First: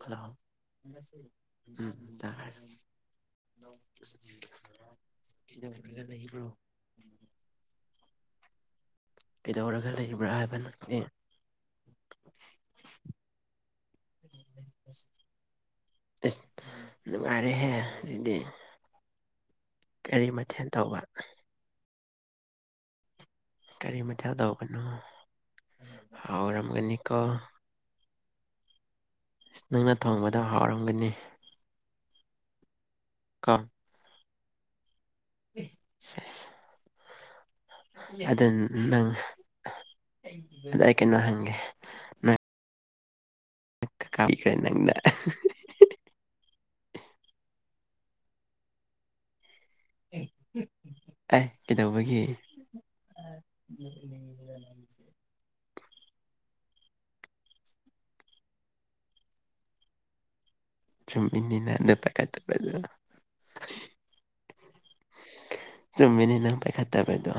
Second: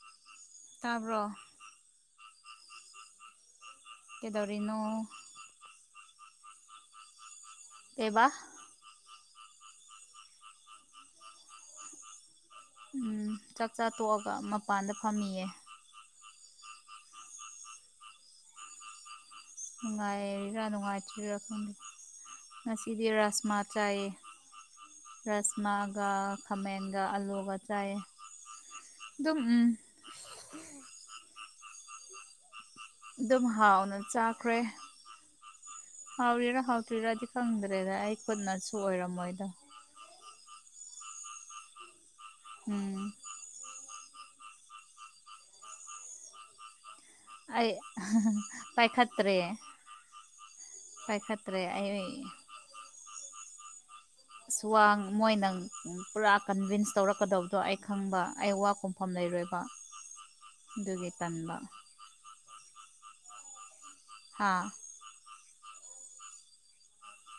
hello ꯇꯥꯕ꯭ꯔꯣ ꯎꯝ ꯇꯥꯏ ꯀꯩꯗꯧꯔꯤꯅꯣ ꯀꯔꯒ ꯂꯩꯕ꯭ꯔꯣ [unintelligible] ꯀꯦꯕ ꯀꯩꯗꯧꯔꯒ ꯂꯩꯕ꯭ꯔꯥ ꯍꯥꯏꯕ ꯅꯪꯗꯤ ꯎꯝ ꯆꯥꯛ ꯆꯥ ꯇꯣꯛꯑꯒ ꯃꯄꯥꯟꯗ ꯐꯝꯃꯤꯌꯦ ꯑꯁ ꯅꯨꯡꯉꯥꯏꯔꯦꯍꯦ ꯑꯗꯨꯗꯤ ꯀꯔꯤ ꯅꯨꯡꯉꯥꯏꯔꯤꯔꯥ ꯃꯊꯦꯜ ꯇꯧꯕ ꯅꯨꯡꯉꯥꯏꯇ꯭ꯔꯤꯔꯥ ꯈꯪꯗꯦ ꯉꯁꯤꯗꯤ ꯔꯥꯥꯁꯃꯥꯠ ꯀꯔꯤ ꯆꯥꯏꯌꯦ ꯃꯊꯦꯜ ꯇꯧꯕꯅꯣ ꯔꯁꯃꯥꯒ ꯈꯥꯃꯦꯟꯒ ꯍꯥꯎꯔꯝꯒꯅꯤꯀꯣ ꯑꯥꯂꯨꯒ ꯆꯥꯏꯌꯦꯦ ꯑꯁ ꯅꯪꯅ ꯊꯣꯡꯕꯗꯣ ꯍꯥꯎꯔꯝꯒꯅꯤ ꯑꯗꯨꯝ ꯀꯣ ꯍꯥꯎꯅ ꯆꯥꯈ꯭ꯔꯦ ꯁꯦꯁ ꯍꯥꯎꯔꯤꯔꯥ ꯍꯥꯎꯇ꯭ꯔꯤꯔꯥꯗꯤ ꯈꯪꯗꯦ ꯗꯥꯗ ꯑꯩ ꯈꯨꯠꯅꯁꯨ ꯑꯣꯏꯔꯝꯃꯣꯏꯗ ꯑꯩ ꯑꯗꯩ ꯑꯩ ꯀꯩꯅꯣ ꯍꯪꯒꯦ ꯎꯝ ꯀꯥꯞꯈ꯭ꯔꯦ ꯅꯪꯅ ꯑꯩ ꯄꯥꯏꯈꯠꯇ꯭ꯔꯦ ꯑꯦ ꯄꯥꯏꯈꯠꯇ꯭ꯔꯦ ꯑꯩ ꯀꯩꯗꯧꯕꯒꯤ ꯑꯁ ꯋꯥꯡ ꯃꯣꯏꯅꯪ ꯄꯨꯔꯥ ꯀꯟꯚꯤꯟꯁ ꯇꯧꯔꯛꯀꯗꯕꯗꯣ ꯑꯩ ꯈꯪꯕ ꯑꯩ ꯋꯥ ꯈꯨꯝꯐꯝ ꯂꯩꯔꯣꯏꯕ [unintelligible] ꯇꯟꯕ ꯆꯨꯝꯃꯤꯅꯤꯅ ꯅꯪ ꯄꯥꯏꯈꯠꯇꯕ ꯑꯗꯨꯅ ꯍꯥꯥ ꯆꯨꯝꯃꯤꯅꯦ ꯅꯪ ꯄꯥꯏꯈꯠꯇꯕꯗꯣ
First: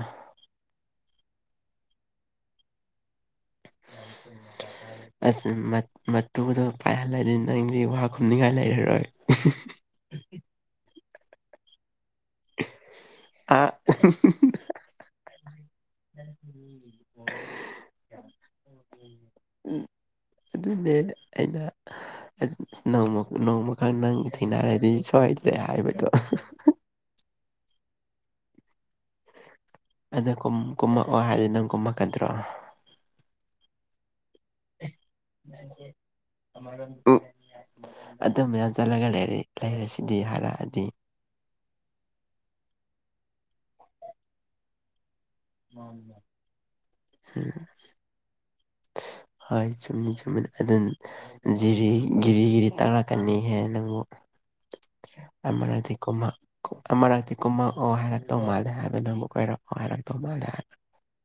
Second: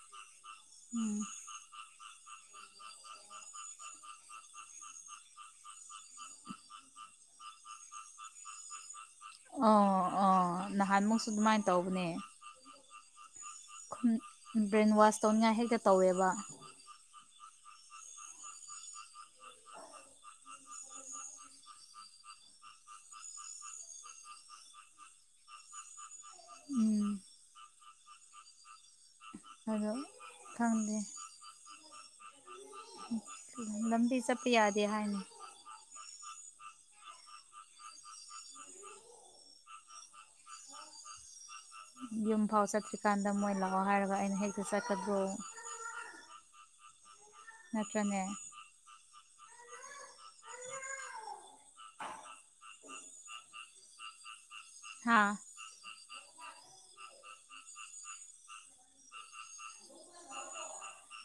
ꯎꯝ ꯎꯝ ꯑꯁ ꯃꯠ ꯃꯇꯨꯗꯣ ꯄꯥꯏꯍꯜꯂꯗꯤ ꯅꯪꯗꯤ ꯋꯥ ꯈꯨꯝꯅꯤꯡꯉꯥꯏ ꯂꯩꯔꯔꯣꯏ ꯑꯣ ꯑꯣ ꯅꯍꯥꯟꯃꯨꯛꯁꯨ ꯑꯗꯨꯃꯥꯏ ꯇꯧꯕꯅꯦ ꯑꯥ ꯕ꯭ꯔꯦꯟꯋꯥꯁ ꯇꯧꯅꯤꯡꯉꯥꯏ ꯍꯦꯛꯇ ꯇꯧꯋꯦꯕ ꯎꯝ ꯑꯗꯨꯅꯦ ꯑꯩꯅ ꯑꯦꯠ ꯅꯣꯡꯃ ꯅꯣꯡꯃꯀꯥꯟꯅ ꯅꯪꯗꯤ ꯊꯦꯡꯅꯔꯗꯤ ꯁꯣꯏꯗ꯭ꯔꯦ ꯍꯥꯏꯕꯗꯣ ꯎꯝ ꯑꯗꯣ ꯑꯗ ꯀꯨꯝ ꯈꯪꯗꯦ ꯀꯨꯝꯃꯛꯑꯣ ꯍꯥꯏꯗꯤ ꯅꯪ ꯀꯨꯝꯃꯛꯀꯗ꯭ꯔꯣ ꯂꯝꯕꯤ ꯆꯠꯄ ꯌꯥꯗꯦ ꯍꯥꯏꯅꯤ [unintelligible] ꯑꯗꯨꯝꯕꯌꯥꯝ ꯆꯠꯂꯒ ꯂꯩꯔꯦ ꯂꯩꯔꯁꯤꯗꯤ ꯍꯥꯏꯔꯛꯑꯗꯤ ꯌꯨꯝꯐꯥꯎ ꯆꯠꯇ꯭ꯔꯤꯀꯥꯟꯗ ꯃꯣꯏ ꯂꯥꯛꯑꯣ ꯍꯥꯏꯔꯒ ꯑꯩꯅ ꯍꯦꯛꯇ ꯆꯠꯀꯗ꯭ꯔꯣ ꯍꯨꯝ ꯅꯠꯇ꯭ꯔꯅꯦ ꯍꯥꯏ ꯆꯨꯝꯃꯤ ꯆꯨꯝꯃꯤꯅꯤ ꯑꯗꯨꯅ ꯖꯤꯔꯤ ꯒꯤꯔꯤ ꯒꯤꯔꯤ ꯇꯛꯂꯛꯀꯅꯤꯍꯦ ꯅꯪꯕꯨ ꯍꯥꯥ ꯑꯃꯔꯥꯏꯗꯦꯀꯣ ꯑꯃꯔꯛꯇꯤ ꯀꯨꯝꯃꯛꯛꯑꯣ ꯍꯥꯏꯔꯛꯇꯧ ꯃꯥꯜꯂꯦ ꯍꯥꯏꯕ ꯅꯪꯕꯨ ꯀꯣꯏꯔꯛꯑꯣ ꯍꯥꯏꯔꯛꯇꯧ ꯃꯥꯜꯂꯦ ꯍꯥꯏꯕ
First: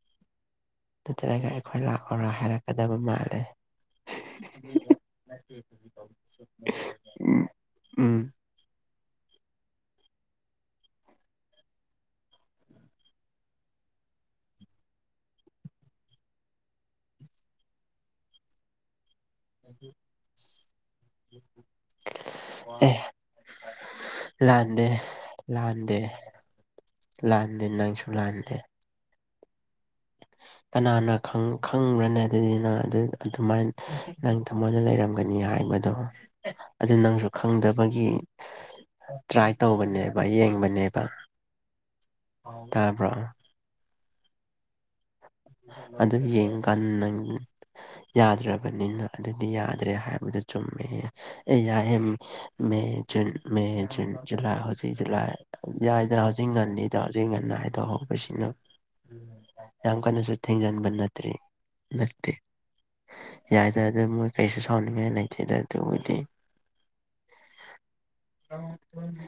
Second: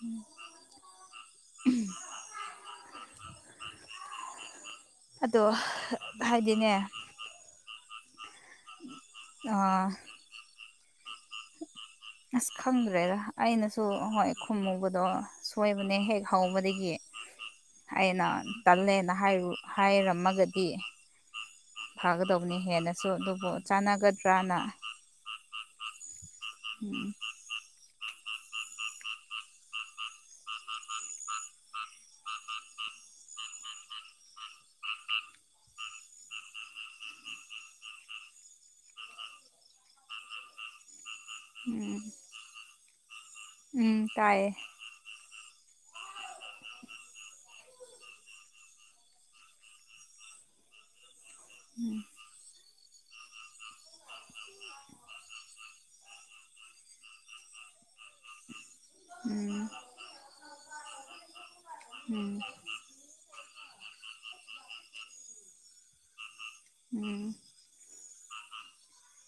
ꯎꯝ ꯅꯠꯇ꯭ꯔꯒ ꯑꯩꯈꯣꯏ ꯂꯥꯛꯑꯣꯔꯥ ꯍꯥꯏꯔꯛꯀꯗꯕ ꯃꯥꯜꯂꯦ ꯑꯗꯣ ꯍꯥꯏꯗꯤꯅꯦ ꯎꯝ ꯎꯝ ꯑꯥ [unintelligible] ꯑꯁ ꯈꯪꯗ꯭ꯔꯦꯗ ꯑꯩꯅꯁꯨ ꯍꯣꯏ ꯈꯨꯝꯃꯨꯕꯗꯣ ꯁꯣꯏꯕꯅꯦ ꯍꯦꯛ ꯍꯧꯕꯗꯒꯤ ꯑꯩꯅ ꯇꯜꯂꯦꯅ ꯍꯥꯏꯌꯨ ꯍꯥꯏꯔꯝꯃꯒꯗꯤ ꯐꯥꯒꯗꯕꯅꯤ ꯑꯦ ꯍꯦꯟꯅꯁꯨ ꯑꯗꯨꯕꯨ ꯆꯥꯟꯅꯒꯗ꯭ꯔꯅ ꯂꯥꯟꯗꯦ ꯂꯥꯟꯗꯦ ꯎꯝ ꯎꯝ ꯂꯥꯟꯗꯦ ꯅꯪꯁꯨ ꯂꯥꯟꯗꯦ ꯀꯅꯥꯅ ꯈꯪ ꯈꯪꯕ꯭ꯔꯅꯦ ꯑꯗꯨꯗꯤ ꯅꯪ ꯑꯗꯨ ꯑꯗꯨꯃꯥꯏ ꯅꯪ ꯊꯃꯣꯏꯅ ꯂꯩꯔꯝꯒꯅꯤ ꯍꯥꯏꯕꯗꯣ ꯑꯗꯨ ꯅꯪꯁꯨ ꯈꯪꯗꯕꯒꯤ ꯇ꯭ꯔꯥꯏ ꯇꯧꯕꯅꯦꯕ ꯌꯦꯡꯕꯅꯦꯕ ꯎꯝ ꯇꯥꯕ꯭ꯔꯣ ꯎꯝ ꯇꯥꯏꯌꯦ ꯑꯗꯨ ꯌꯦꯡꯀꯥꯟ ꯅꯪ ꯌꯥꯗ꯭ꯔꯕꯅꯤꯅ ꯑꯗꯨꯗꯤ ꯌꯥꯗ꯭ꯔꯦ ꯍꯥꯏꯕꯗꯨ ꯆꯨꯝꯃꯦ ꯑꯦ ꯌꯥꯏꯌꯦ ꯎꯝ May June May June July ꯍꯧꯖꯤꯛ ꯖꯨꯂꯥꯏ ꯌꯥꯏꯗ ꯍꯧꯖꯤꯛ ꯉꯟꯅꯤ ꯗꯣ ꯍꯧꯖꯤꯛ ꯉꯟꯅ ꯍꯥꯏꯗꯣꯛꯍꯧꯕꯁꯤꯅ ꯎꯝ ꯀꯅꯁꯨ ꯊꯦꯡꯖꯤꯟꯕ ꯅꯠꯇ꯭ꯦ ꯎꯝ ꯅꯠꯇꯦ ꯌꯥꯏꯗꯗ ꯃꯣꯏ ꯀꯩꯁꯨ ꯁꯥꯎꯅꯤꯡꯉꯗ ꯍꯧꯗꯤ ꯎꯝ [inaudible]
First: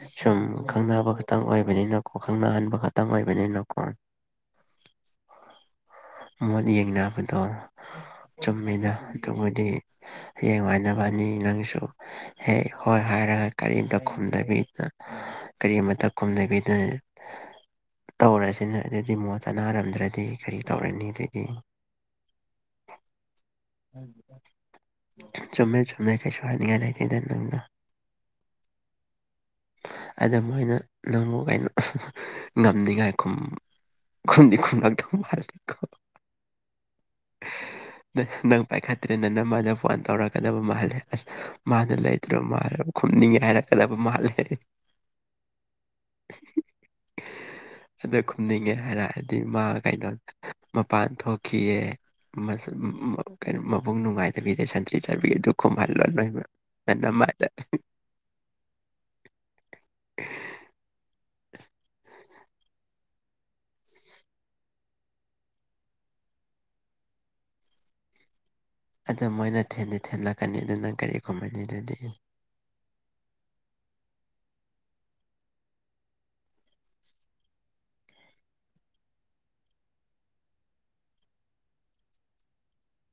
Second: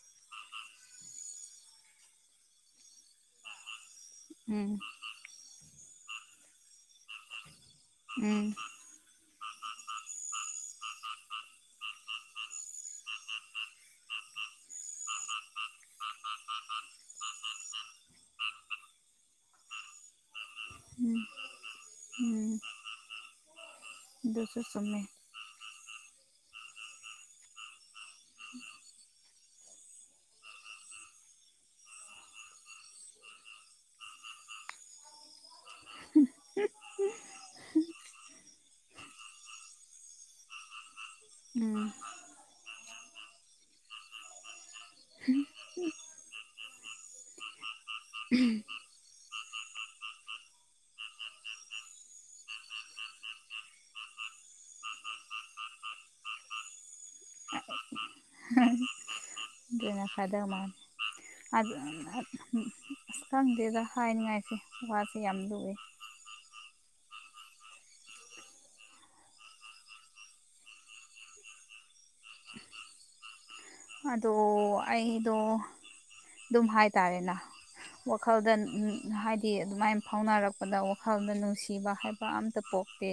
ꯑ ꯁꯨꯝ ꯈꯪꯅꯕ ꯈꯛꯇꯪ ꯑꯣꯏꯕꯅꯤꯅꯀꯣ ꯈꯪꯅꯍꯟꯕ ꯈꯛꯇꯪ ꯑꯣꯏꯕꯅꯤꯅꯀꯣ ꯎꯝ ꯃꯣꯠ ꯌꯦꯡꯅꯕꯗꯣ ꯎꯝ ꯆꯨꯝꯃꯤꯅ ꯑꯗꯨꯕꯨꯗꯤ ꯍꯌꯦꯡ ꯍꯥꯏꯥꯏꯅꯕꯅꯤ ꯅꯪꯁꯨ ꯍ ꯍꯣꯏ ꯍꯥꯏꯔꯒ ꯀꯔꯤꯝꯗ ꯈꯨꯝꯗꯕꯤꯅ ꯀꯔꯤꯃꯇ ꯀꯨꯝꯅꯕꯤꯗ ꯇꯧꯔꯁꯤꯅ ꯑꯗꯨꯗꯤ ꯃꯉꯣ ꯆꯅꯔꯝꯗ꯭ꯔꯗꯤ ꯈꯔꯤ ꯇꯧꯔꯅꯤ ꯎꯝ ꯗꯣꯁꯔ ꯁꯦ ꯆꯨꯝꯃꯦ ꯆꯨꯝꯃꯦ ꯀꯩꯁꯨ ꯍꯥꯏꯅꯤꯡꯉꯥꯏ ꯂꯩꯇꯦꯗ ꯅꯪꯅ [inaudible] ꯑꯗ ꯃꯣꯏꯅ ꯅꯪꯉꯨ ꯀꯩꯅ ꯉꯝꯅꯤꯡꯉꯥꯏ ꯈꯨꯝ ꯈꯨꯝꯗꯤ ꯈꯨꯝ ꯂꯥꯛꯗꯔꯣ ꯎ ꯅꯪ ꯄꯥꯏꯈꯠꯇ꯭ꯔꯦ ꯅ ꯅ ꯃꯥꯅ ꯐꯣꯟ ꯇꯧꯔꯛꯀꯗꯕ ꯃꯥꯜꯂꯦ ꯑꯁ ꯎꯝ ꯃꯥꯅ ꯂꯩꯇ꯭ꯔꯣ ꯃꯥ ꯈꯨꯝꯅꯤꯡꯉꯥꯏ ꯍꯥꯏꯔꯛꯀꯗꯕ ꯃꯥꯜꯂꯦ ꯍꯝ ꯑꯗ ꯈꯨꯝꯅꯤꯡꯉꯦ ꯍꯥꯏꯔꯛꯑꯗꯤ ꯃꯥ ꯀꯩꯅꯣ ꯃꯄꯥꯟ ꯊꯣꯛꯈꯤꯑ ꯀꯩꯅꯣ ꯃꯕꯨꯡ ꯅꯨꯡꯉꯥꯏꯇꯕꯤꯗ ꯁꯟꯇ꯭ꯔꯤ ꯆꯥꯕꯤꯗꯨ ꯈꯨꯝꯍꯜꯂꯣ ꯅꯣꯏꯕ ꯅꯅ ꯃꯥꯔꯦ ꯍꯝ ꯂꯅ ꯐꯥꯏꯗ ꯑꯃꯥꯟ ꯑꯁ ꯈꯪꯗꯦꯗ ꯍꯥꯏꯅꯤꯡꯉꯥꯏꯁꯤꯦ ꯋꯥꯁꯦ ꯌꯥꯝ ꯂꯨꯏ ꯑꯗꯨꯗ ꯃꯣꯏꯅ ꯊꯦꯟꯗꯤ ꯊꯦꯜꯂꯛꯀꯅꯤ ꯑꯗꯨ ꯅꯪ ꯀꯔꯤꯒꯨꯝꯕꯅꯤ ꯑꯗꯨꯗꯤ ꯑꯗꯣ ꯑꯩꯗꯣ ꯑꯗꯨꯝ ꯍꯥꯏꯇꯥꯔꯦꯅ ꯋꯥꯈꯜꯗ ꯍꯥꯏꯗꯤ ꯑꯗꯨꯃꯥꯏꯅ ꯐꯥꯎꯅꯔꯛꯄꯗ ꯋꯥꯈꯜꯗ ꯅꯨꯡꯁꯤꯕ ꯍꯥꯏ ꯀ ꯑꯃꯇ ꯄꯣꯛꯇꯦ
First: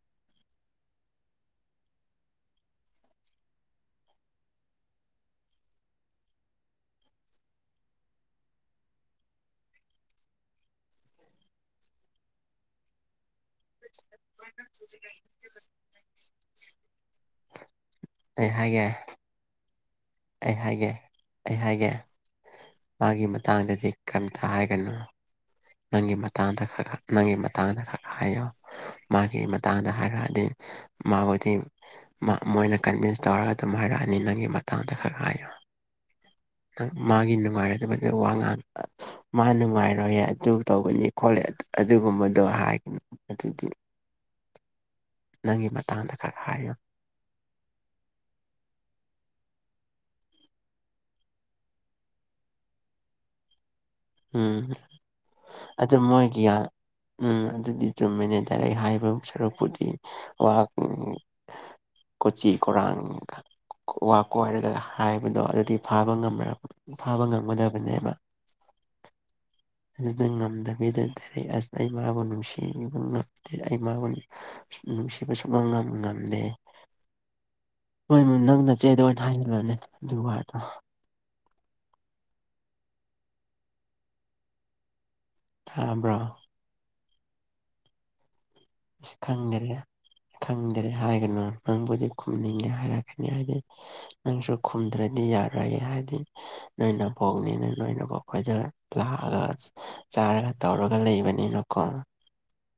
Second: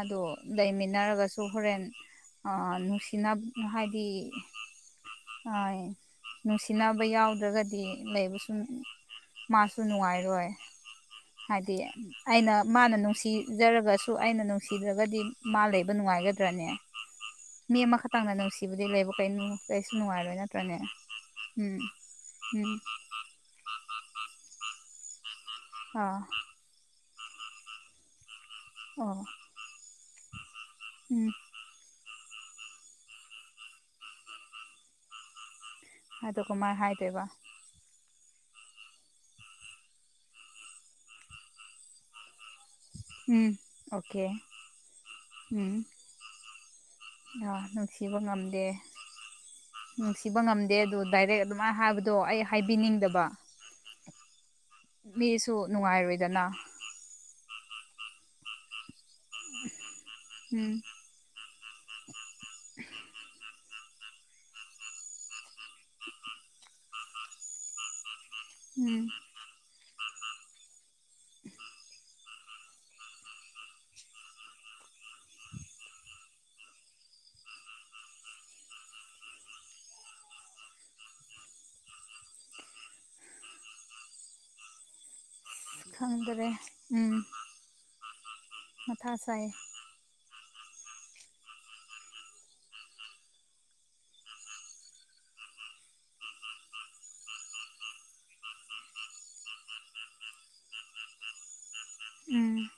ꯑꯗꯣ ꯂꯩꯃꯤꯟꯅꯔꯒꯁꯨ ꯍꯣꯔꯦꯟ ꯅꯨꯡꯁꯤꯅꯕ ꯍꯥꯏꯗꯤ ꯍ ꯅꯨꯡꯁꯤꯅꯕ ꯌꯥꯎꯗ꯭ꯔꯒꯗꯤ ꯂꯩꯕ ꯁꯨꯝ ꯃꯥꯁꯨ ꯅꯨꯡꯉꯥꯏꯔꯣꯏ ꯍꯥꯏꯗꯤ ꯑꯩꯅ ꯃꯥꯅ ꯅꯨꯡꯁꯤ ꯖꯔꯒꯁꯨ ꯑꯩꯅ ꯅꯨꯡꯁꯤꯗ꯭ꯔꯒꯗꯤ ꯃꯥ ꯂꯩꯕ ꯅꯨꯡꯉꯥꯏꯒꯗ꯭ꯔꯅꯦ ꯃꯤ ꯑꯃꯈꯛ ꯍ ꯇꯥꯡꯅ ꯑꯩ ꯅꯨꯡꯁꯤꯕꯨꯗꯤ ꯍꯥꯏꯒꯦ ꯂꯩꯕ ꯀꯩꯅꯣ ꯀꯩꯁꯨ ꯅꯨꯡꯉꯥꯏꯔꯣꯏ ꯑꯩ ꯅꯠꯇ꯭ꯔꯅꯦ ꯍꯥꯏꯒꯦ ꯑꯩ ꯎꯝ ꯍꯥꯏꯒꯦ ꯎꯝ ꯃꯥꯒꯤ ꯃꯇꯥꯡꯗꯗꯤ ꯀꯔꯤꯝꯇ ꯍꯥꯏꯒꯅꯨ ꯅꯪꯒꯤ ꯑꯥ ꯃꯇꯥꯡꯗ ꯈꯔ ꯅꯪꯒꯤ ꯃꯇꯥꯡꯗ ꯈꯔ ꯍꯥꯏꯌꯣ ꯑꯣ ꯃꯥꯒꯤ ꯃꯇꯥꯡꯗ ꯍꯥꯏꯔꯛꯑꯗꯤ ꯎꯝ ꯃꯥꯈꯣꯏꯗꯤ ꯃꯣꯏꯅ ꯀꯟꯚꯤꯟꯁ ꯇꯧꯔꯒ ꯑꯗꯨꯝ ꯍꯥꯏꯔꯛꯑꯅꯤ ꯅꯪꯒꯤ ꯃꯇꯥꯡꯗ ꯈꯛ ꯍꯥꯏꯌꯣ ꯑꯗꯣ ꯀꯃꯥꯏꯅ ꯍꯥꯏꯗꯣꯏꯕ ꯃꯥꯒꯤ ꯅꯨꯅꯨꯡꯉꯥꯏꯔꯗ ꯋꯥ ꯉ ꯃꯥ ꯅꯨꯡꯉꯥꯏꯔꯣꯏꯌꯦ ꯑꯗꯨ ꯇꯧꯕꯅꯤ ꯈꯣꯠꯂꯦ ꯑꯗꯨꯒꯨꯝꯕꯗꯣ ꯍꯥꯏ ꯎꯝ ꯑꯗꯨꯗꯤ ꯑꯣꯀꯦ ꯅꯪꯒꯤ ꯎꯝ ꯃꯇꯥꯡꯗ ꯈꯔ ꯍꯥꯏꯌꯨ ꯅꯨꯡꯁꯤꯕ ꯉꯝꯗꯦ ꯅꯨꯡꯁꯤꯕ ꯉꯝꯗꯦ ꯑꯗꯨ ꯗꯥꯏꯔꯦꯛ ꯑꯗꯨꯃꯥꯏꯅ ꯍꯥꯏꯕꯗꯣ ꯑꯩ ꯍꯥꯏꯕꯤꯅꯤꯡꯗꯕ ꯎꯝ ꯃꯤꯁꯨ ꯑꯗꯨ ꯃꯣꯏꯒꯤ ꯅꯨꯡꯉꯥꯏꯔꯣꯏꯗꯅ ꯎꯝ ꯑꯗꯨꯗꯤ ꯑꯗꯨꯝ ꯃꯦꯅꯦꯖꯔ ꯑꯩ ꯍꯥꯏꯕ ꯁꯔꯄꯨꯗꯤꯤ ꯋꯥꯥꯛ ꯎꯝ ꯀꯣꯆꯤ ꯀꯔꯥꯡꯒ ꯋꯥ ꯀꯣꯏꯔꯒ ꯍꯥꯏꯕꯗꯣ ꯑꯗꯨꯗꯤ ꯐꯥꯕ ꯉ ꯐꯥꯕ ꯉꯝꯒꯗꯕꯅꯦꯕ ꯎꯝ ꯑꯗꯨꯗ ꯉꯝꯗꯕꯤꯗꯔ ꯑꯁ ꯑꯩ ꯃꯔꯥꯕꯨ ꯅꯨꯡꯁꯤ ꯁꯤꯕ ꯉꯝꯗꯦ ꯑꯩ ꯃꯥꯕꯨ ꯅꯨꯡꯁꯤꯕ ꯁꯨꯕ ꯉꯝꯗꯦ ꯍꯣꯏ ꯃ ꯅꯪꯅ ꯆꯦꯗ ꯑꯣꯏꯅ ꯍꯥꯏꯖꯂꯅꯦ ꯑꯗꯨꯗꯣ ꯇꯥꯕ꯭ꯔꯣ ꯈꯪꯗ꯭ꯔꯦ ꯎꯝ ꯃꯊꯥ ꯁꯥꯏ ꯈꯪꯗ꯭ꯔꯦ ꯈꯪꯗꯔꯦ ꯍꯥꯏꯒꯅꯨ ꯅꯪꯕꯨꯗꯤ ꯈꯨꯝꯅꯤꯡꯒꯦ ꯍꯥꯏꯔꯛꯀꯅꯤ ꯍꯥꯏꯗꯤ ꯅꯪꯁꯨ ꯈꯨꯝꯗ꯭ꯔꯗꯤ ꯌꯥꯔꯒꯦ ꯍꯥꯏꯗꯤ ꯅꯣꯏꯅ ꯄꯣꯛꯅꯤ ꯅꯣꯏ ꯅꯣꯏꯅꯕꯨ ꯑꯩꯈꯣꯏꯗ ꯂꯥꯛꯑꯒ ꯆꯥꯔꯒ ꯇꯧꯔꯒ ꯂꯩꯕꯅꯤꯅꯀꯣ ꯎꯝ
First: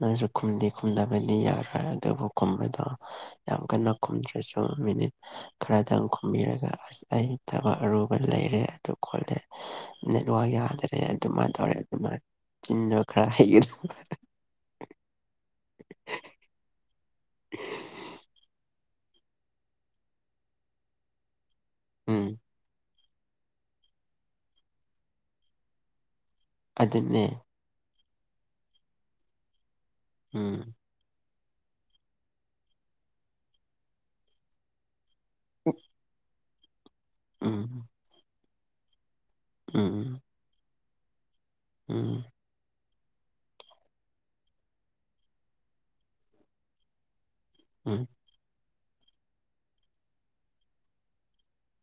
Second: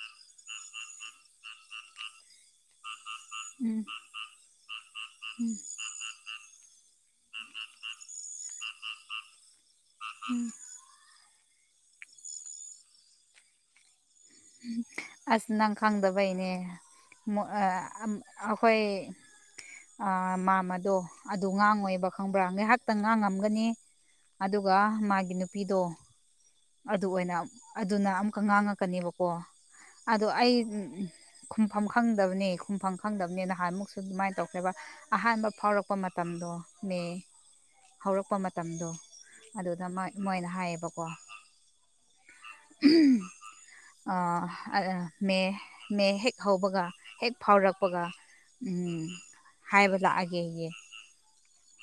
ꯅꯣꯏꯁꯨ ꯈꯨꯝꯗꯤ ꯈꯨꯝꯗꯕꯗꯤ ꯌꯥꯔꯣꯏ ꯑꯗꯨꯕꯨ ꯈꯨꯝꯕꯗꯣ ꯌꯥꯝ ꯎꯝ ꯀꯟꯅ ꯀꯨꯝꯗ꯭ꯔꯁꯨ ꯃꯤꯅꯤꯠ ꯎꯝ ꯈꯔ ꯈꯤꯇꯪ ꯈꯨꯝꯕꯤꯔꯒ ꯑꯁ ꯑꯩ ꯊꯕꯛ ꯑꯔꯨꯕ ꯂꯩꯔꯦ ꯑꯗꯨ ꯈꯣꯠꯂꯦ ꯎꯝ ꯅꯦꯠꯋꯥꯛ ꯌꯥꯗꯔꯦ ꯑꯗꯨꯃꯥꯏꯅ ꯇꯧꯔꯦ ꯑꯗꯨꯃꯥꯏꯅ ꯆꯤꯟꯗꯨ ꯈꯔ ꯍꯩꯒ ꯑꯁ ꯅꯪ ꯈꯪꯗꯕꯩꯅꯦ ꯑꯩꯈꯣꯏ ꯃꯥꯝ ꯑꯗꯣ ꯑꯗꯨ ꯉꯥꯡ ꯉꯣꯏꯕ ꯎꯝ ꯈꯪꯕ꯭ꯔꯥ ꯉꯥꯏꯍꯥꯛꯇꯪ ꯉꯥꯡꯉꯝꯒꯅꯤ ꯑꯗꯨꯒ ꯃꯥꯒꯤ ꯅꯨꯄꯤꯗꯣ ꯑꯗꯨ ꯑꯗꯨꯅꯦ ꯑꯣꯏꯅ ꯑꯗꯨꯅ ꯑꯃꯨꯛꯀ ꯉꯥꯡꯉꯛꯀꯅꯦꯕꯀꯣ ꯑꯗꯣ ꯑꯩ ꯎꯝ ꯈꯨꯝꯐꯝ ꯈꯪꯗꯕꯅꯤ ꯈꯨꯝꯐꯝ ꯈꯪꯗꯕꯅꯤ ꯅꯍꯥꯟꯃꯨꯛꯁꯨ ꯑꯗꯨꯃꯥꯏꯅ ꯇꯧꯈ꯭ꯔꯦꯕ ꯑꯍꯥꯟꯕ ꯐꯥꯎꯔꯛꯄ ꯃꯇꯝꯗꯣ ꯃꯦ ꯎꯝ ꯍꯧꯔꯛꯄ ꯃꯇꯝꯗꯣ ꯑꯗꯨꯗꯣꯏ ꯎꯝ ꯃꯣꯏꯅ ꯍꯥꯏꯌꯦꯕꯀꯣ ꯎꯝ ꯎꯝ ꯃꯦ ꯃꯦ ꯍꯦꯛ ꯍꯧꯕꯒ ꯍꯦꯛ ꯐꯥꯎꯔꯛꯄꯒ ꯎꯝ ꯎꯝ ꯍꯥꯏꯕ ꯂꯥꯛꯑꯒꯦ ꯑꯩ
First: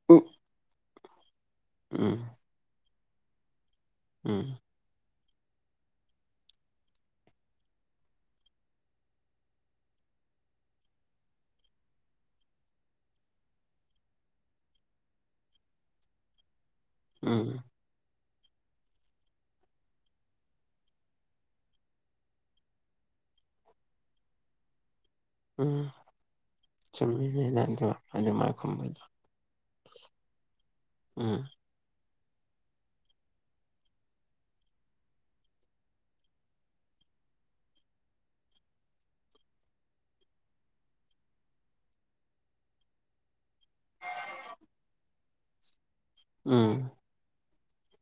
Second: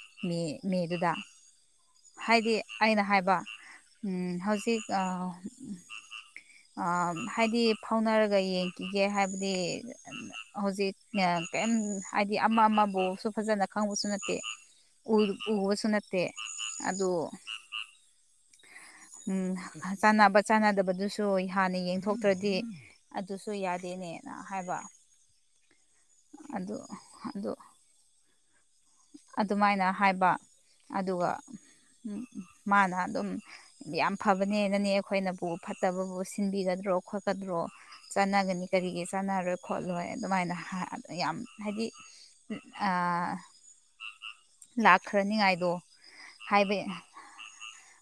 ꯎ ꯃ ꯃꯦꯗꯨꯗ ꯎꯝ ꯍꯥꯏꯗꯤ ꯑꯩꯅ ꯍꯥꯏꯕ ꯎꯝ ꯍꯧꯖꯤꯛ ꯍꯥꯏꯗꯤ ꯐꯥꯎꯅꯔꯒ ꯌꯦꯡꯈꯤꯒꯦ ꯍꯥꯏꯕꯗꯤ ꯍꯧꯖꯤꯛ ꯀꯩꯝ ꯍꯥꯏꯗꯤ ꯑꯃ ꯑꯃꯕꯨꯁꯨ ꯐꯖꯅ ꯈꯪꯕꯁꯨ ꯅꯠꯇꯦ ꯎ ꯎ ꯍꯁꯨꯟꯇꯩ ꯑꯗꯨꯗ ꯎꯝ ꯎ ꯆꯥꯟꯅꯕ ꯆꯥꯟꯅꯗꯕꯗꯨꯁꯨ ꯍꯥꯟꯅ ꯌꯦꯡꯊꯣꯛꯇ꯭ꯔꯗꯤ ꯑꯗꯨꯁꯨ ꯌꯥꯗꯦꯅꯦꯅ ꯍꯥꯏꯕ ꯎꯝ ꯑꯗꯨ ꯑꯗꯨ ꯆꯨꯝꯃꯤꯅꯤꯅꯗꯣ ꯑꯗꯨꯃꯥꯏ ꯈꯨꯝꯕꯗꯣ ꯑꯗꯨꯃꯥꯏꯅ ꯍꯥꯏꯕ ꯑꯗꯨꯒ ꯎꯝ ꯃꯥꯅ ꯑꯗꯨꯝ ꯌꯥꯝ ꯐꯕꯅꯦꯅꯅꯦ ꯑꯩꯈꯣꯏꯅꯕꯨ ꯐꯠꯇꯕꯕꯨ ꯁꯤꯟꯕꯤꯒꯗ꯭ꯔꯣ ꯈꯣꯠꯀꯗ꯭ꯔꯣ ꯆꯥꯟꯅꯒꯅꯤ ꯀꯔꯤꯒꯤ ꯆꯥꯟꯅꯔꯣꯏ ꯈꯣꯠꯂꯣꯏ ꯑꯗꯨꯃꯥꯏꯅ ꯌꯥꯝ ꯍꯥꯏꯗꯤ ꯑ ꯂꯥꯛꯈ꯭ꯔꯅꯤꯉꯥꯏꯗꯣ ꯍꯥꯏꯕ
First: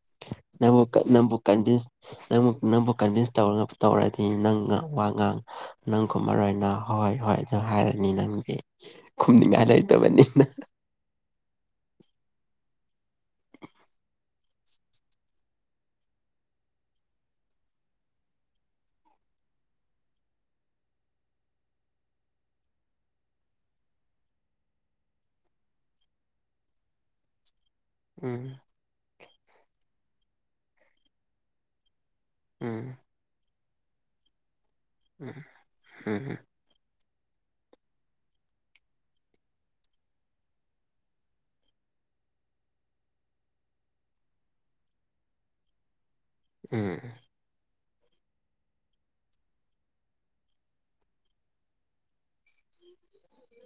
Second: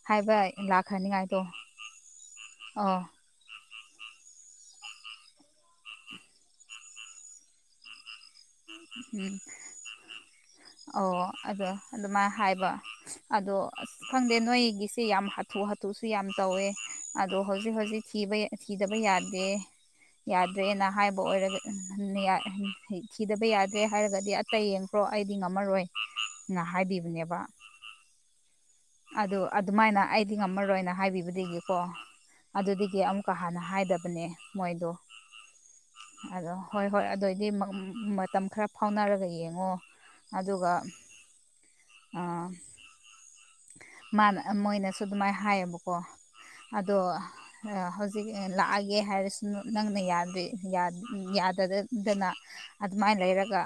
ꯍꯥꯏꯕ ꯕꯨ ꯀꯟꯚꯕꯨ ꯂꯥꯛꯈ꯭ꯔꯅꯤꯉꯥꯏꯗꯣ ꯑꯣ ꯀꯟꯚ ꯇꯧ ꯇꯧꯔꯗꯤ ꯅꯪ ꯋꯥ ꯉꯥꯡ ꯅꯪ ꯀꯨꯝ ꯃꯔꯔꯣꯏ ꯑꯣꯏꯅ ꯍꯣꯏ ꯍꯣꯏ ꯑꯗꯨ ꯍꯥꯏꯔꯅꯤ ꯅꯪ ꯑꯦ ꯎꯝ ꯈꯨꯝꯅꯤꯡꯉꯥꯏ ꯂꯩꯇꯕꯅꯤꯅ ꯑꯣ ꯑꯗꯣ ꯑꯗꯨꯃꯥꯏꯅ ꯍꯥꯏꯕ ꯑꯗꯣ ꯑ ꯈꯪꯗꯦ ꯅꯣꯏꯒꯤꯁꯤꯦ ꯌꯥꯝ ꯍꯥꯊꯨ ꯍꯥꯊꯨꯁꯨ ꯌꯥꯝ ꯇꯧꯋꯦ ꯑꯗꯣ ꯍꯧꯖꯤꯛ ꯍꯧꯖꯤꯛ ꯊꯤꯕ ꯊꯤꯗꯕ ꯌꯥꯗꯦ ꯌꯥꯗ꯭ꯔꯦꯅ ꯍꯥꯏꯕ ꯑꯣꯏꯔꯒ ꯊꯤꯗꯕ ꯌꯥꯗ꯭ꯔꯦ ꯍꯥꯏꯔꯒꯗꯤ ꯑꯇ ꯌꯦꯡꯈ꯭ꯔꯣ ꯑꯩꯗꯤ ꯉꯝꯃꯔꯣꯏ ꯉ ꯍꯥꯏꯕꯤꯕꯅꯦꯕ ꯎꯝ ꯑꯗꯨ ꯑꯗꯨꯃꯥꯏꯅ ꯑꯩꯗꯤ ꯉꯝꯃꯔꯣꯏꯅ ꯍꯥꯏꯕꯤꯕꯗꯒꯤꯀꯣ ꯎꯝ ꯑꯗꯨꯗꯒꯤ ꯑꯃꯨꯛ ꯀꯥ ꯍꯥꯟꯅ ꯍꯥꯏꯗꯕꯅꯦ ꯃꯣꯏꯗꯣ ꯎꯝ ꯑꯗꯣ ꯍꯣꯏ ꯍꯣꯏ ꯑꯗꯨꯑꯣꯏꯗꯤ ꯃꯇꯝ ꯈꯔ ꯐꯥꯎꯅꯔꯒ ꯌꯦꯡꯉꯣ ꯑꯗꯨꯒ ꯑꯥ ꯃꯥꯅ ꯃꯣꯏꯅꯁꯨ ꯑꯗꯨꯃꯥꯏꯅ ꯍꯥꯏꯌꯦꯕꯀꯣ ꯑꯗꯣ ꯎꯝ ꯍꯧꯖꯤꯛ ꯂꯥꯛꯑꯒꯦ ꯍꯥꯏꯔꯁꯨ ꯅꯪꯅ ꯌꯥꯗꯦꯗꯅ ꯑꯗꯨꯃꯥꯏꯅ ꯂꯩꯔꯒ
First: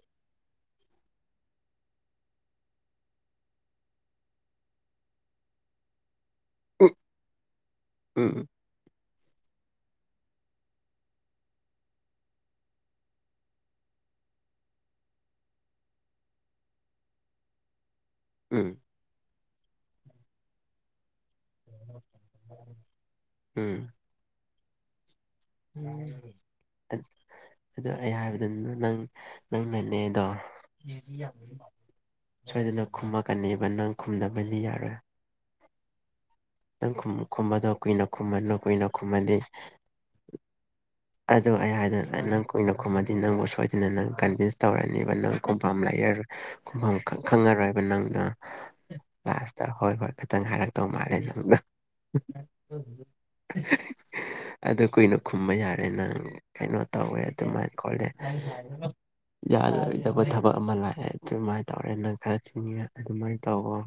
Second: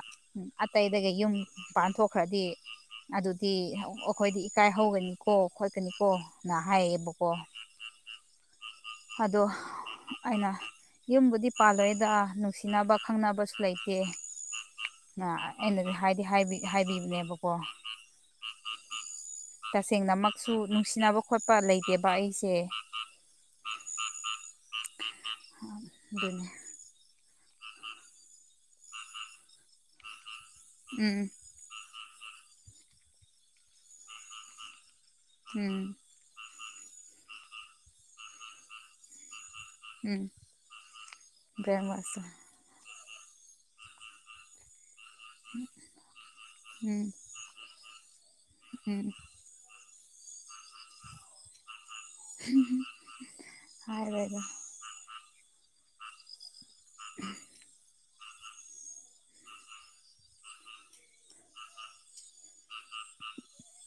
ꯑꯇꯩꯗꯒꯤ ꯌꯨꯝ ꯄꯥꯟꯊꯣꯛꯈ꯭ꯔꯗꯤ ꯑꯗꯨꯗꯤ ꯑꯩꯈꯣꯏꯗꯤ ꯏꯀꯥꯏ ꯍꯧꯒꯅꯤꯀꯣ ꯈꯣꯠꯀꯅꯤꯀꯣꯅ ꯍꯥꯏꯌꯦꯕꯀꯣ ꯎꯝ ꯎꯝ ꯑꯗꯣ ꯑꯩꯅ ꯌꯨꯝꯕꯨꯗꯤ ꯄꯥꯜꯂꯣꯏꯗ ꯅꯨꯡꯁꯤꯅꯕ ꯈꯪꯅꯕꯁꯨ ꯂꯩꯇꯦ ꯑꯩ ꯑꯩꯅꯗꯤ ꯍꯥꯏꯗꯤ ꯍꯥꯏꯕꯤꯕꯅꯦꯕꯀꯣ ꯎꯝ ꯇꯁꯦꯡꯅꯃꯛꯁꯨ ꯅꯨꯡꯁꯤꯅꯕ ꯈꯣꯠꯄ ꯂꯩꯇꯦꯕ ꯑꯩꯁꯦ ꯎꯝ ꯎ [inaudible] ꯎꯝ ꯑꯗꯨ ꯑꯩ ꯍꯥꯏꯕꯗꯨꯅ ꯅꯪ ꯅꯪ ꯅꯪꯅꯦꯗꯣ ꯎꯝ ꯁꯣꯏꯗꯅ ꯈꯨꯝꯃꯛꯀꯅꯦꯕ ꯅꯪ ꯈꯨꯝꯗꯕꯗꯤ ꯌꯥꯔꯣꯏ ꯎꯝ ꯅꯪ ꯈꯨꯝꯕꯗꯣ ꯀꯨꯏꯅ ꯈꯨꯝꯃꯜꯅꯨ ꯀꯨꯏꯅ ꯈꯨꯝꯃꯗꯤ ꯎꯝ ꯑꯗꯨ ꯑꯩꯅꯥ ꯕ꯭ꯔꯦꯟ ꯋꯥꯁꯇꯣ ꯍꯥꯢꯅ ꯀꯨꯏꯅ ꯈꯨꯝꯃꯗꯤ ꯅꯪꯕꯨ ꯁꯣꯏꯗꯅ ꯅꯪ ꯀꯟꯚꯤꯟꯁ ꯇꯧꯔꯛꯑꯅꯦꯕ ꯅꯪ ꯈꯨꯝꯐꯝ ꯂꯩꯔꯔꯣꯢ ꯈꯨꯝꯐꯝ ꯎꯝ ꯈꯪꯉꯔꯣꯏꯕ ꯅꯪꯗꯣ ꯎꯝ ꯂꯥꯁꯇ ꯍꯣꯏ ꯍꯣꯏ ꯈꯤꯇꯪ ꯍꯥꯏꯔꯛꯇꯧ ꯃꯥꯜꯂꯦ ꯅꯪꯗꯣ ꯍꯥꯏꯔꯒ ꯑꯗꯨ ꯀꯨꯏꯅ ꯈꯨꯝꯕ ꯌꯥꯔꯦ ꯅꯪ ꯀꯩꯅꯣ ꯇꯧꯋꯦ ꯑꯗꯨꯃꯥꯏꯅ ꯈꯣꯠꯂꯦ ꯌꯥꯅꯔꯣꯏꯗꯕ ꯊꯕꯛ ꯑꯃ ꯂꯥꯛꯑꯦ ꯑꯗꯨꯃꯥꯏꯅ ꯇꯧꯔꯦ ꯅꯪ ꯈꯔ ꯆꯤꯟꯉꯦ ꯑꯗꯨꯃꯥꯏꯅ ꯇꯧꯑꯣ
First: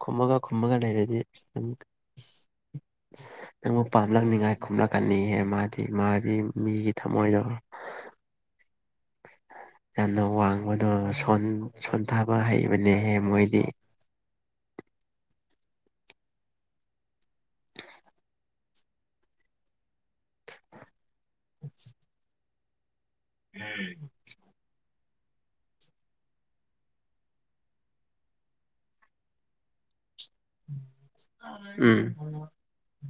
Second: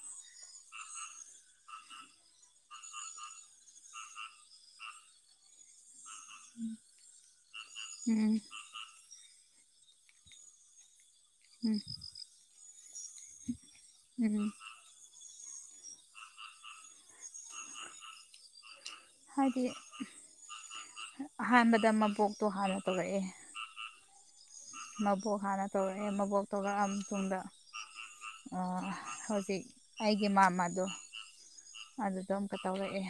ꯈꯨꯝꯃꯒ ꯈꯨꯝꯃꯒ ꯂꯩꯔꯗꯤ ꯅꯪꯕꯨ ꯄꯥꯝꯂꯛꯅꯤꯉꯥꯏ ꯈꯨꯝꯂꯛꯀꯅꯤꯍꯦ ꯃꯥꯗꯤ ꯃꯥꯗꯤ ꯃꯤꯒꯤ ꯊꯝꯃꯣꯏꯗꯣ ꯎꯝ ꯌꯥꯝꯅ ꯋꯥꯡꯕꯗꯣ ꯎꯝ ꯁꯣꯟꯊꯥꯕ ꯍꯩꯕꯅꯦꯍꯦ ꯃꯣꯏꯗꯤ ꯎꯝ ꯍꯥꯏꯗꯤ ꯑꯍꯥꯟꯕꯗ ꯃꯕꯣꯛꯇꯣ ꯍꯥꯟꯅ ꯇꯧꯔꯛꯑꯦ ꯎꯝ ꯃꯕꯣꯛ ꯍꯥꯟꯅ ꯇꯧꯔꯛꯑꯦ ꯃꯕꯣꯛ ꯇꯧꯔꯛꯑꯕ ꯃꯇꯨꯡꯗ ꯑꯥ ꯍꯧꯖꯤꯛ ꯑꯩꯒꯤ ꯃꯥꯃꯗꯣ ꯑꯗꯨꯗꯣ ꯎꯝ ꯑꯃꯨꯛꯀ ꯇꯧꯔꯛꯑꯦ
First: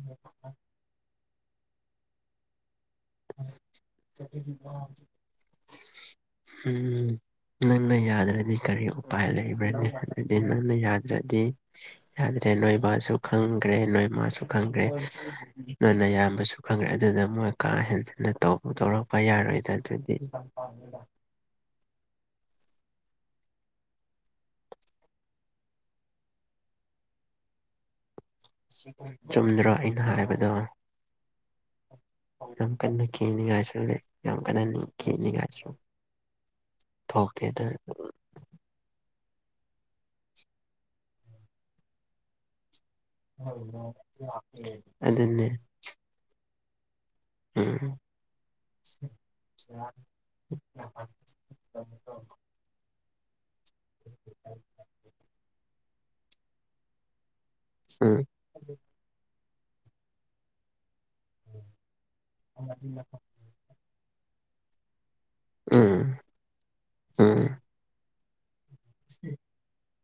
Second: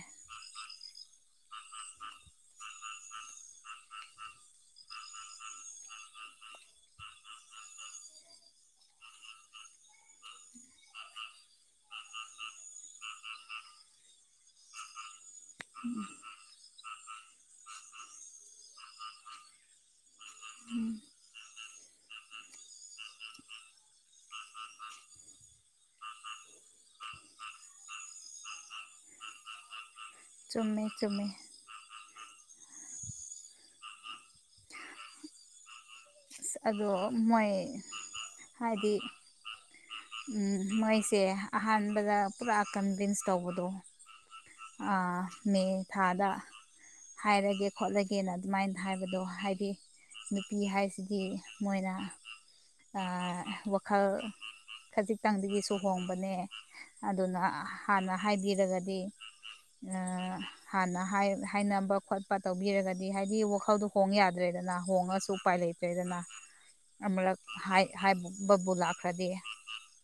ꯎꯝ ꯅꯪꯅ ꯌꯥꯗ꯭ꯔꯗꯤ ꯀꯔꯤ ꯎꯄꯥꯏ ꯂꯩꯕ꯭ꯔꯅꯤ ꯍꯥꯏꯕꯗꯤ ꯅꯪꯅ ꯌꯥꯗ꯭ꯔꯗꯤ ꯌꯥꯗ꯭ꯔꯦ ꯅꯣꯏ ꯃꯥꯁꯨ ꯈꯪꯈ꯭ꯔꯦ ꯅꯣꯏ ꯃꯥꯁꯨ ꯈꯪꯈ꯭ꯔꯦ ꯅꯣꯢ ꯅꯌꯥꯝꯕꯁꯨ ꯈꯪꯉꯦ ꯑꯗꯨꯗ ꯃꯣꯏ ꯀꯥ ꯍꯦꯟꯖꯤꯟꯅ ꯇꯧꯔꯛꯄ ꯌꯥꯔꯣꯏꯗꯅ ꯑꯗꯨꯗꯤ ꯎꯝ ꯆꯨꯝꯗ꯭ꯔꯥ ꯑꯩꯅ ꯍꯥꯏꯕꯗꯣ ꯆꯨꯝꯃꯦ ꯆꯨꯝꯃꯦ ꯌꯥꯝ ꯀꯟꯅ ꯀꯤꯅꯤꯡꯉꯥꯏꯁꯨ ꯌꯥꯝ ꯀꯟꯅ ꯀꯤꯅꯤꯡꯉꯥꯏꯁꯨ ꯑꯗꯣ ꯃꯣꯏ ꯍꯥꯏꯗꯤ ꯃꯣꯏꯁꯦ ꯑꯍꯥꯟꯕꯗ ꯄꯨꯔꯥ ꯀꯟꯚꯤꯟꯁ ꯍ [inaudible] ꯑꯥ ꯃꯦ ꯊꯥꯗ ꯍꯥꯏꯔꯒꯦ ꯎꯝ ꯈꯣꯠꯂꯒꯦꯅ ꯑꯗꯨꯃꯥꯏꯅ ꯍꯥꯏꯕꯗꯣ ꯍꯥꯏꯗꯤ ꯅꯨꯄꯤ ꯍꯥꯏꯁꯤꯗꯤ ꯃꯣꯏꯅꯥ ꯑꯥ ꯋꯥꯈꯜ ꯈꯖꯤꯛꯇꯪꯗꯒꯤꯁꯨ ꯍꯣꯡꯕꯅꯦ ꯑꯗꯨꯅ ꯍꯥꯟꯅ ꯎꯝ ꯍꯥꯏꯕꯤꯔꯒꯗꯤ ꯍꯥꯟꯅ ꯍꯥꯏꯅꯕ ꯈꯣꯠ ꯈꯔ ꯇꯧꯕꯤꯔꯒꯗꯤ ꯍꯥꯏꯗꯤ ꯋꯥꯈꯜꯗꯣ ꯍꯣꯡ ꯌꯥꯗ꯭ꯔꯦꯗꯅ ꯍꯣꯡꯉꯁꯨ ꯎꯄꯥꯏ ꯎꯝ ꯂꯩꯇ꯭ꯔꯦꯗꯅ ꯑꯃꯂꯛ ꯎꯝ ꯍꯥꯏ ꯍꯥꯏꯕꯕꯨ ꯂꯥꯛ ꯈ꯭ꯔꯗꯤ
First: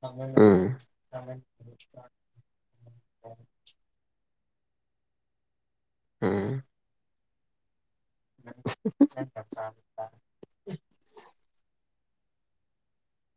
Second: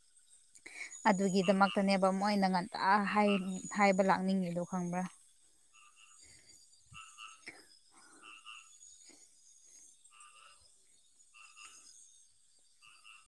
ꯎꯝ ꯑꯗꯨꯒꯤꯗꯃꯛꯇꯅꯦꯕ ꯃꯣꯏꯅ ꯉꯟꯇ ꯍꯥꯏ ꯍꯥꯏꯕ ꯂꯥꯛꯅꯤꯡꯉꯤꯗꯨ ꯈꯪꯕ꯭ꯔꯥ ꯎꯝ [unintelligible] [unintelligible]